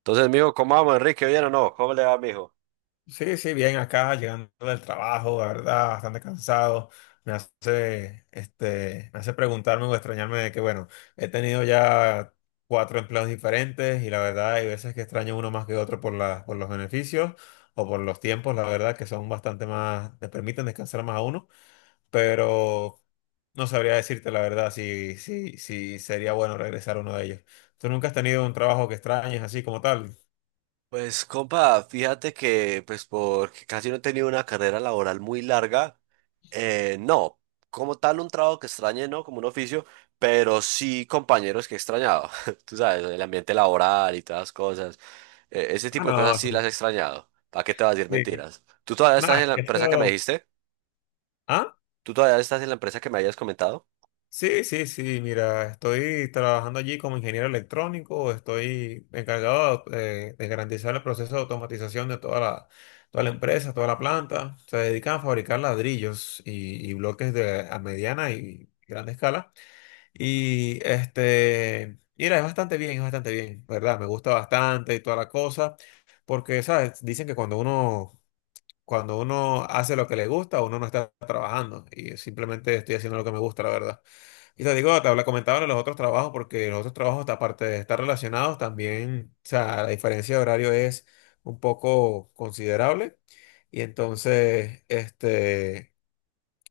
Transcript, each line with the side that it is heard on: right: Entonces, mijo, ¿cómo vamos, Enrique? ¿Bien o no? ¿Cómo le va, mijo?
left: Sí, sí, bien acá, llegando del trabajo, la verdad, bastante cansado. Me hace preguntarme o extrañarme de que, bueno, he tenido ya cuatro empleos diferentes y la verdad hay veces que extraño uno más que otro por los beneficios o por los tiempos, la verdad, que son bastante más, te permiten descansar más a uno, pero no sabría decirte la verdad si sería bueno regresar a uno de ellos. ¿Tú nunca has tenido un trabajo que extrañes así como tal?
right: Pues compa, fíjate que pues porque casi no he tenido una carrera laboral muy larga, no, como tal un trabajo que extrañe, ¿no? Como un oficio, pero sí compañeros que he extrañado, tú sabes, el ambiente laboral y todas las cosas, ese
left: Ah,
right: tipo de cosas
left: no,
right: sí las
left: sí.
right: he extrañado, ¿para qué te vas a decir
left: Sí.
right: mentiras? ¿Tú todavía
left: No,
right: estás
left: es
right: en la
left: que
right: empresa que me
left: eso.
right: dijiste?
left: Ah,
right: ¿Tú todavía estás en la empresa que me habías comentado?
left: sí, sí, sí, mira, estoy trabajando allí como ingeniero electrónico, estoy encargado de garantizar el proceso de automatización de toda la empresa, toda la planta. Se dedican a fabricar ladrillos y bloques de, a mediana y grande escala. Y mira, es bastante bien, ¿verdad? Me gusta bastante y toda la cosa, porque, ¿sabes? Dicen que cuando uno hace lo que le gusta, uno no está trabajando y simplemente estoy haciendo lo que me gusta, la verdad. Y te digo, comentaba de los otros trabajos, porque los otros trabajos, aparte de estar relacionados, también, o sea, la diferencia de horario es un poco considerable. Y entonces,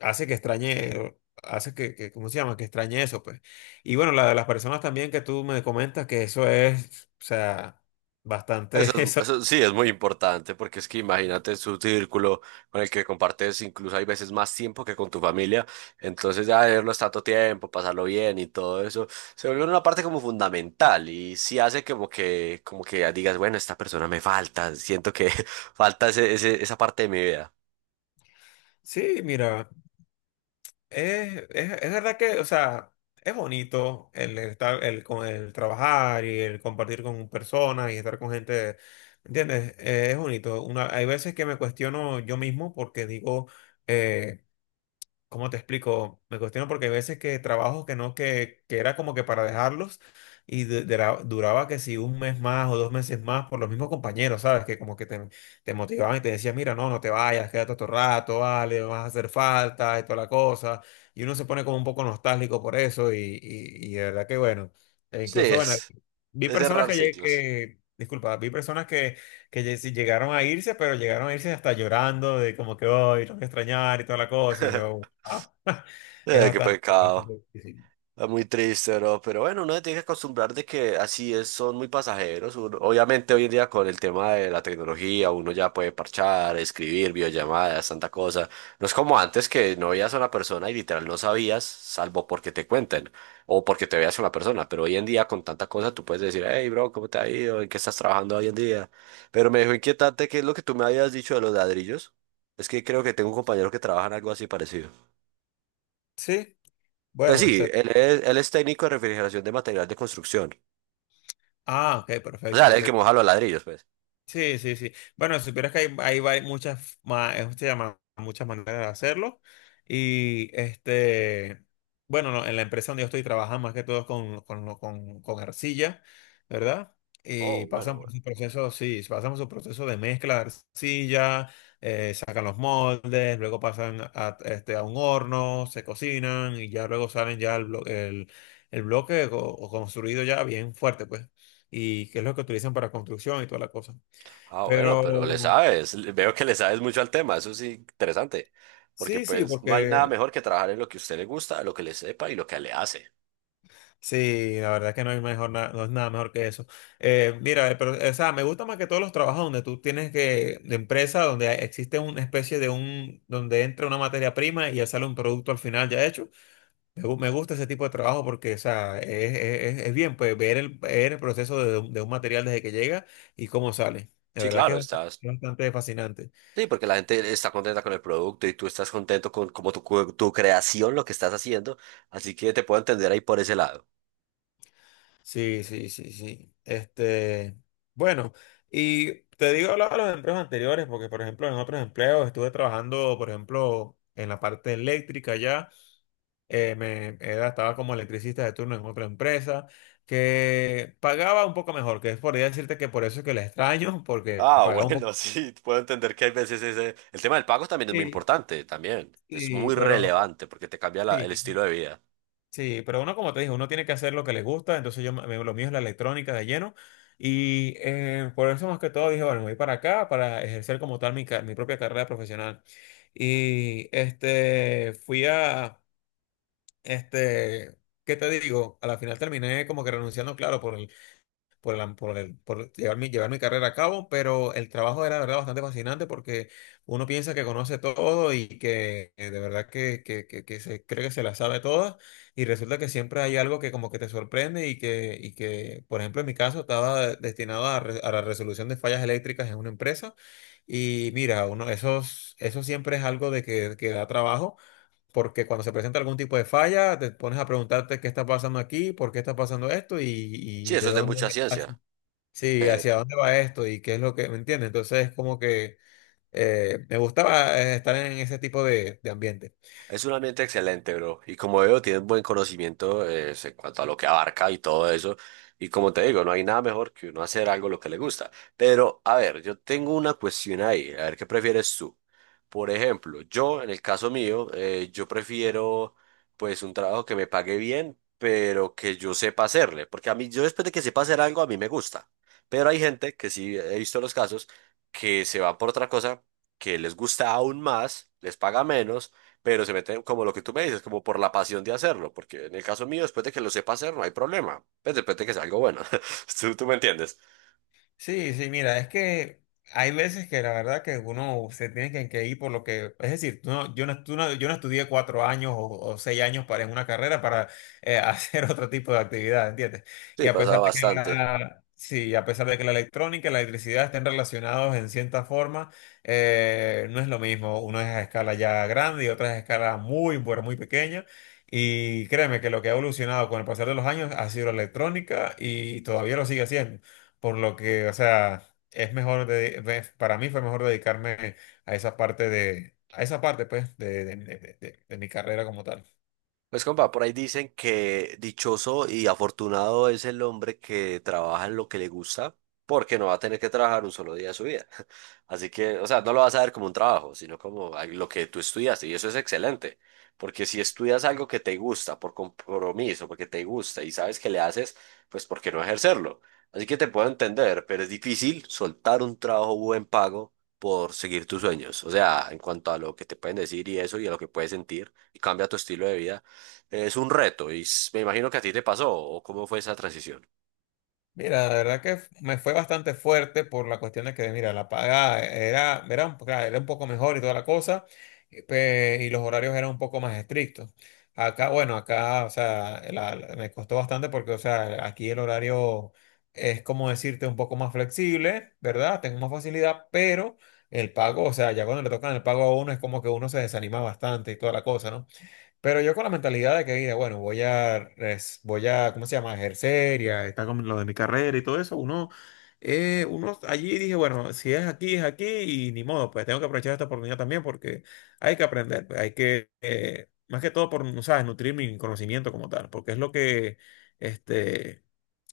left: hace que extrañe, hace que, ¿cómo se llama? Que extrañe eso, pues. Y bueno, la de las personas también que tú me comentas, que eso es, o sea, bastante
right: Eso,
left: eso.
right: eso sí es muy importante porque es que imagínate su círculo con el que compartes incluso hay veces más tiempo que con tu familia, entonces ya verlos tanto tiempo, pasarlo bien y todo eso, se vuelve una parte como fundamental y sí hace como que ya digas, bueno, esta persona me falta, siento que falta esa parte de mi vida.
left: Sí, mira. Es verdad que, o sea, es bonito el, estar, el, el trabajar y el compartir con personas y estar con gente, ¿entiendes? Es bonito. Hay veces que me cuestiono yo mismo porque digo, eh, ¿Cómo te explico? Me cuestiono porque hay veces que trabajos que no, que era como que para dejarlos y duraba que si un mes más o 2 meses más por los mismos compañeros, ¿sabes? Que como que te motivaban y te decían, mira, no, no te vayas, quédate otro rato, vale, vas a hacer falta y toda la cosa. Y uno se pone como un poco nostálgico por eso y de verdad que bueno. E
right: Sí,
left: incluso, bueno, vi
right: es
left: personas
right: cerrar
left: que, lle-
right: ciclos.
left: que, disculpa, vi personas que sí llegaron a irse, pero llegaron a irse hasta llorando de como que hoy los voy a extrañar y toda la cosa. Y yo, ah, es
right: Qué
left: bastante,
right: pecado.
left: bastante difícil.
right: Ah, muy triste, bro, pero bueno, uno se tiene que acostumbrar de que así es, son muy pasajeros. Obviamente hoy en día con el tema de la tecnología, uno ya puede parchar, escribir, videollamadas, tanta cosa. No es como antes que no veías a una persona y literal no sabías, salvo porque te cuenten o porque te veas a una persona. Pero hoy en día con tanta cosa tú puedes decir, hey, bro, ¿cómo te ha ido? ¿En qué estás trabajando hoy en día? Pero me dejó inquietante qué es lo que tú me habías dicho de los ladrillos. Es que creo que tengo un compañero que trabaja en algo así parecido.
left: Sí,
right: Pues
left: bueno,
right: sí, él es técnico de refrigeración de material de construcción.
left: ah, ok,
right: O
left: perfecto,
right: sea, el que
left: perfecto.
right: moja los ladrillos, pues.
left: Sí, sí, sí. Bueno, si supieras que hay vari- muchas, ma- se llama, muchas maneras de hacerlo. Y bueno, no, en la empresa donde yo estoy trabajando más que todo es con arcilla, ¿verdad?
right: Oh,
left: Y
right: bueno,
left: pasan por
right: bueno.
left: su proceso, sí, pasan por su proceso de mezcla de arcilla, sacan los moldes, luego pasan a un horno, se cocinan y ya luego salen ya el bloque o construido ya bien fuerte, pues y qué es lo que utilizan para construcción y toda la cosa.
right: Ah, bueno,
left: Pero
right: pero le sabes. Veo que le sabes mucho al tema. Eso sí, interesante. Porque
left: sí, sí,
right: pues no hay nada
left: porque
right: mejor que trabajar en lo que a usted le gusta, lo que le sepa y lo que le hace.
left: sí, la verdad es que no hay mejor, no es nada mejor que eso. Mira, pero, o sea, me gusta más que todos los trabajos donde tú tienes que, de empresa, donde existe una especie de donde entra una materia prima y ya sale un producto al final ya hecho. Me gusta ese tipo de trabajo porque, o sea, es bien, pues, ver el proceso de un material desde que llega y cómo sale. De
right: Sí,
left: verdad que
right: claro,
left: es
right: estás.
left: bastante, bastante fascinante.
right: Sí, porque la gente está contenta con el producto y tú estás contento con como tu, tu creación, lo que estás haciendo. Así que te puedo entender ahí por ese lado.
left: Sí, sí, sí, sí. Bueno, y te digo hablaba de los empleos anteriores, porque por ejemplo en otros empleos estuve trabajando, por ejemplo, en la parte eléctrica ya, estaba como electricista de turno en otra empresa que pagaba un poco mejor, que es por decirte que por eso es que la extraño, porque
right: Ah,
left: pagaba un poco.
right: bueno, sí, puedo entender que hay veces ese El tema del pago también es muy
left: Sí,
right: importante, también. Es
left: sí,
right: muy
left: pero
right: relevante porque te cambia el
left: sí.
right: estilo de vida.
left: Sí, pero uno, como te dije, uno tiene que hacer lo que le gusta, entonces yo, lo mío es la electrónica de lleno y por eso más que todo dije, bueno, me voy para acá para ejercer como tal mi propia carrera profesional. Y este, fui a, este, ¿qué te digo? A la final terminé como que renunciando, claro, por el, por, la- por el- por llevar mi carrera a cabo, pero el trabajo era de verdad bastante fascinante porque uno piensa que conoce todo y que de verdad que se cree que se la sabe todas y resulta que siempre hay algo que como que te sorprende y y que por ejemplo, en mi caso estaba destinado a la resolución de fallas eléctricas en una empresa y mira, eso siempre es algo de que da trabajo. Porque cuando se presenta algún tipo de falla, te pones a preguntarte qué está pasando aquí, por qué está pasando esto y,
right: Sí,
left: y
right: eso
left: de
right: es de mucha
left: dónde.
right: ciencia.
left: Sí,
right: Eh,
left: ¿hacia dónde va esto? ¿Y qué es lo que, me entiendes? Entonces, como que me gustaba estar en ese tipo de ambiente.
right: Es un ambiente excelente, bro. Y como veo, tienes buen conocimiento en cuanto a lo que abarca y todo eso. Y como te digo, no hay nada mejor que uno hacer algo lo que le gusta. Pero, a ver, yo tengo una cuestión ahí. A ver, ¿qué prefieres tú? Por ejemplo, yo, en el caso mío, yo prefiero pues un trabajo que me pague bien, pero que yo sepa hacerle. Porque a mí, yo después de que sepa hacer algo, a mí me gusta. Pero hay gente que sí, he visto los casos, que se va por otra cosa que les gusta aún más, les paga menos pero se meten como lo que tú me dices, como por la pasión de hacerlo, porque en el caso mío, después de que lo sepa hacer, no hay problema, pues después de que sea algo bueno, tú me entiendes.
left: Sí, sí, mira, es que hay veces que la verdad que uno se tiene que ir por lo que, es decir, tú no- yo, no, tú no- yo no estudié 4 años o 6 años para en una carrera para hacer otro tipo de actividad, ¿entiendes? Y
right: Sí,
left: a
right: pasa
left: pesar de que
right: bastante.
left: la, sí, a pesar de que la electrónica y la electricidad estén relacionados en cierta forma, no es lo mismo. Uno es a escala ya grande y otra es a escala muy, pero muy pequeña. Y créeme que lo que ha evolucionado con el pasar de los años ha sido la electrónica y todavía lo sigue haciendo por lo que, o sea, es mejor, de, ve- para mí fue mejor dedicarme a esa parte, pues, de mi carrera como tal.
right: Pues compa, por ahí dicen que dichoso y afortunado es el hombre que trabaja en lo que le gusta porque no va a tener que trabajar un solo día de su vida. Así que, o sea, no lo vas a ver como un trabajo, sino como lo que tú estudiaste y eso es excelente, porque si estudias algo que te gusta por compromiso, porque te gusta y sabes que le haces, pues ¿por qué no ejercerlo? Así que te puedo entender, pero es difícil soltar un trabajo buen pago por seguir tus sueños. O sea, en cuanto a lo que te pueden decir y eso y a lo que puedes sentir y cambia tu estilo de vida. Es un reto y me imagino que a ti te pasó o cómo fue esa transición.
left: Mira, la verdad que me fue bastante fuerte por la cuestión de que, mira, la paga era, claro, era un poco mejor y toda la cosa, y los horarios eran un poco más estrictos. Acá, bueno, o sea, me costó bastante porque, o sea, aquí el horario es como decirte un poco más flexible, ¿verdad? Tengo más facilidad, pero el pago, o sea, ya cuando le tocan el pago a uno es como que uno se desanima bastante y toda la cosa, ¿no? Pero yo con la mentalidad de que, mira, bueno, voy a, res- voy a, ¿cómo se llama? Ejercer y a estar con lo de mi carrera y todo eso, uno allí dije, bueno, si es aquí, es aquí y ni modo, pues tengo que aprovechar esta oportunidad también porque hay que aprender, pues, más que todo por, no ¿sabes? Nutrir mi conocimiento como tal, porque este,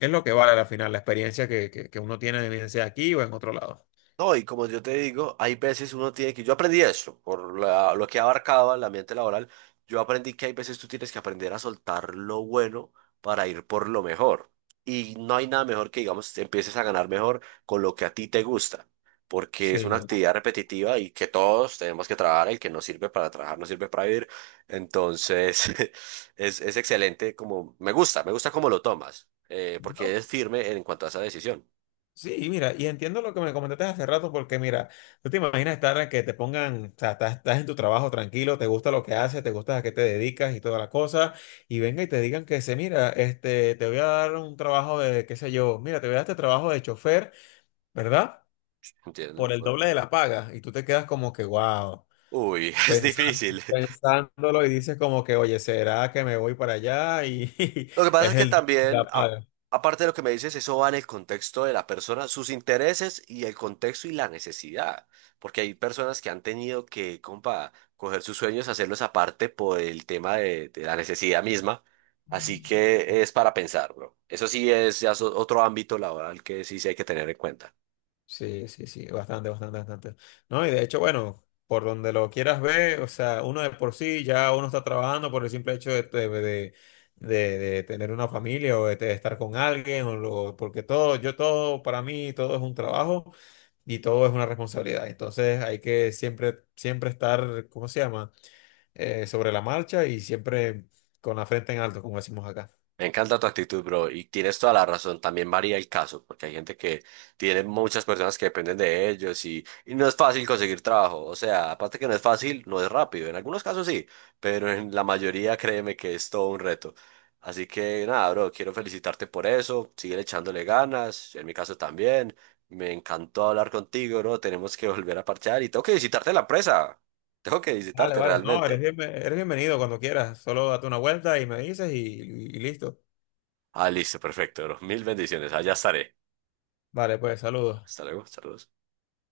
left: es lo que vale al final, la experiencia que uno tiene, bien sea aquí o en otro lado.
right: No, y como yo te digo, hay veces uno tiene que, yo aprendí eso, por lo que abarcaba el ambiente laboral, yo aprendí que hay veces tú tienes que aprender a soltar lo bueno para ir por lo mejor. Y no hay nada mejor que, digamos, empieces a ganar mejor con lo que a ti te gusta, porque es una
left: Sí.
right: actividad repetitiva y que todos tenemos que trabajar, el que no sirve para trabajar no sirve para vivir. Entonces, es excelente, como, me gusta cómo lo tomas, porque es firme en cuanto a esa decisión,
left: Sí, mira, y entiendo lo que me comentaste hace rato, porque mira, tú te imaginas estar en que te pongan, o sea, estás, en tu trabajo tranquilo, te gusta lo que haces, te gusta a qué te dedicas y toda la cosa, y venga y te digan mira, te voy a dar un trabajo de, qué sé yo, mira, te voy a dar este trabajo de chofer, ¿verdad?
right: ¿entiendes?
left: Por el doble de la paga, y tú te quedas como que, wow,
right: Uy, es
left: pensando,
right: difícil.
left: pensándolo y dices como que, oye, ¿será que me voy para allá? Y
right: Lo que pasa
left: es
right: es que
left: el doble de la
right: también,
left: paga.
right: aparte de lo que me dices, eso va en el contexto de la persona, sus intereses y el contexto y la necesidad. Porque hay personas que han tenido que, compa, coger sus sueños, hacerlos aparte por el tema de la necesidad misma. Así que es para pensar, bro. Eso sí es ya otro ámbito laboral que sí se hay que tener en cuenta.
left: Sí, sí, sí, bastante, bastante, bastante. No, y de hecho, bueno, por donde lo quieras ver, o sea, uno de por sí ya uno está trabajando por el simple hecho de tener una familia o de estar con alguien, porque todo, yo todo, para mí, todo es un trabajo y todo es una responsabilidad. Entonces hay que siempre, siempre estar, ¿cómo se llama? Sobre la marcha y siempre con la frente en alto, como decimos acá.
right: Me encanta tu actitud, bro, y tienes toda la razón. También varía el caso, porque hay gente que tiene muchas personas que dependen de ellos y no es fácil conseguir trabajo. O sea, aparte que no es fácil, no es rápido. En algunos casos sí, pero en la mayoría créeme que es todo un reto. Así que nada, bro, quiero felicitarte por eso. Sigue echándole ganas, en mi caso también. Me encantó hablar contigo, bro. Tenemos que volver a parchar y tengo que visitarte en la presa. Tengo que
left: Vale,
right: visitarte
left: vale, no, eres
right: realmente.
left: bienve- eres bienvenido cuando quieras. Solo date una vuelta y me dices y listo.
right: Ah, listo, perfecto, bro. Mil bendiciones. Allá estaré.
left: Vale, pues saludos.
right: Hasta luego, saludos.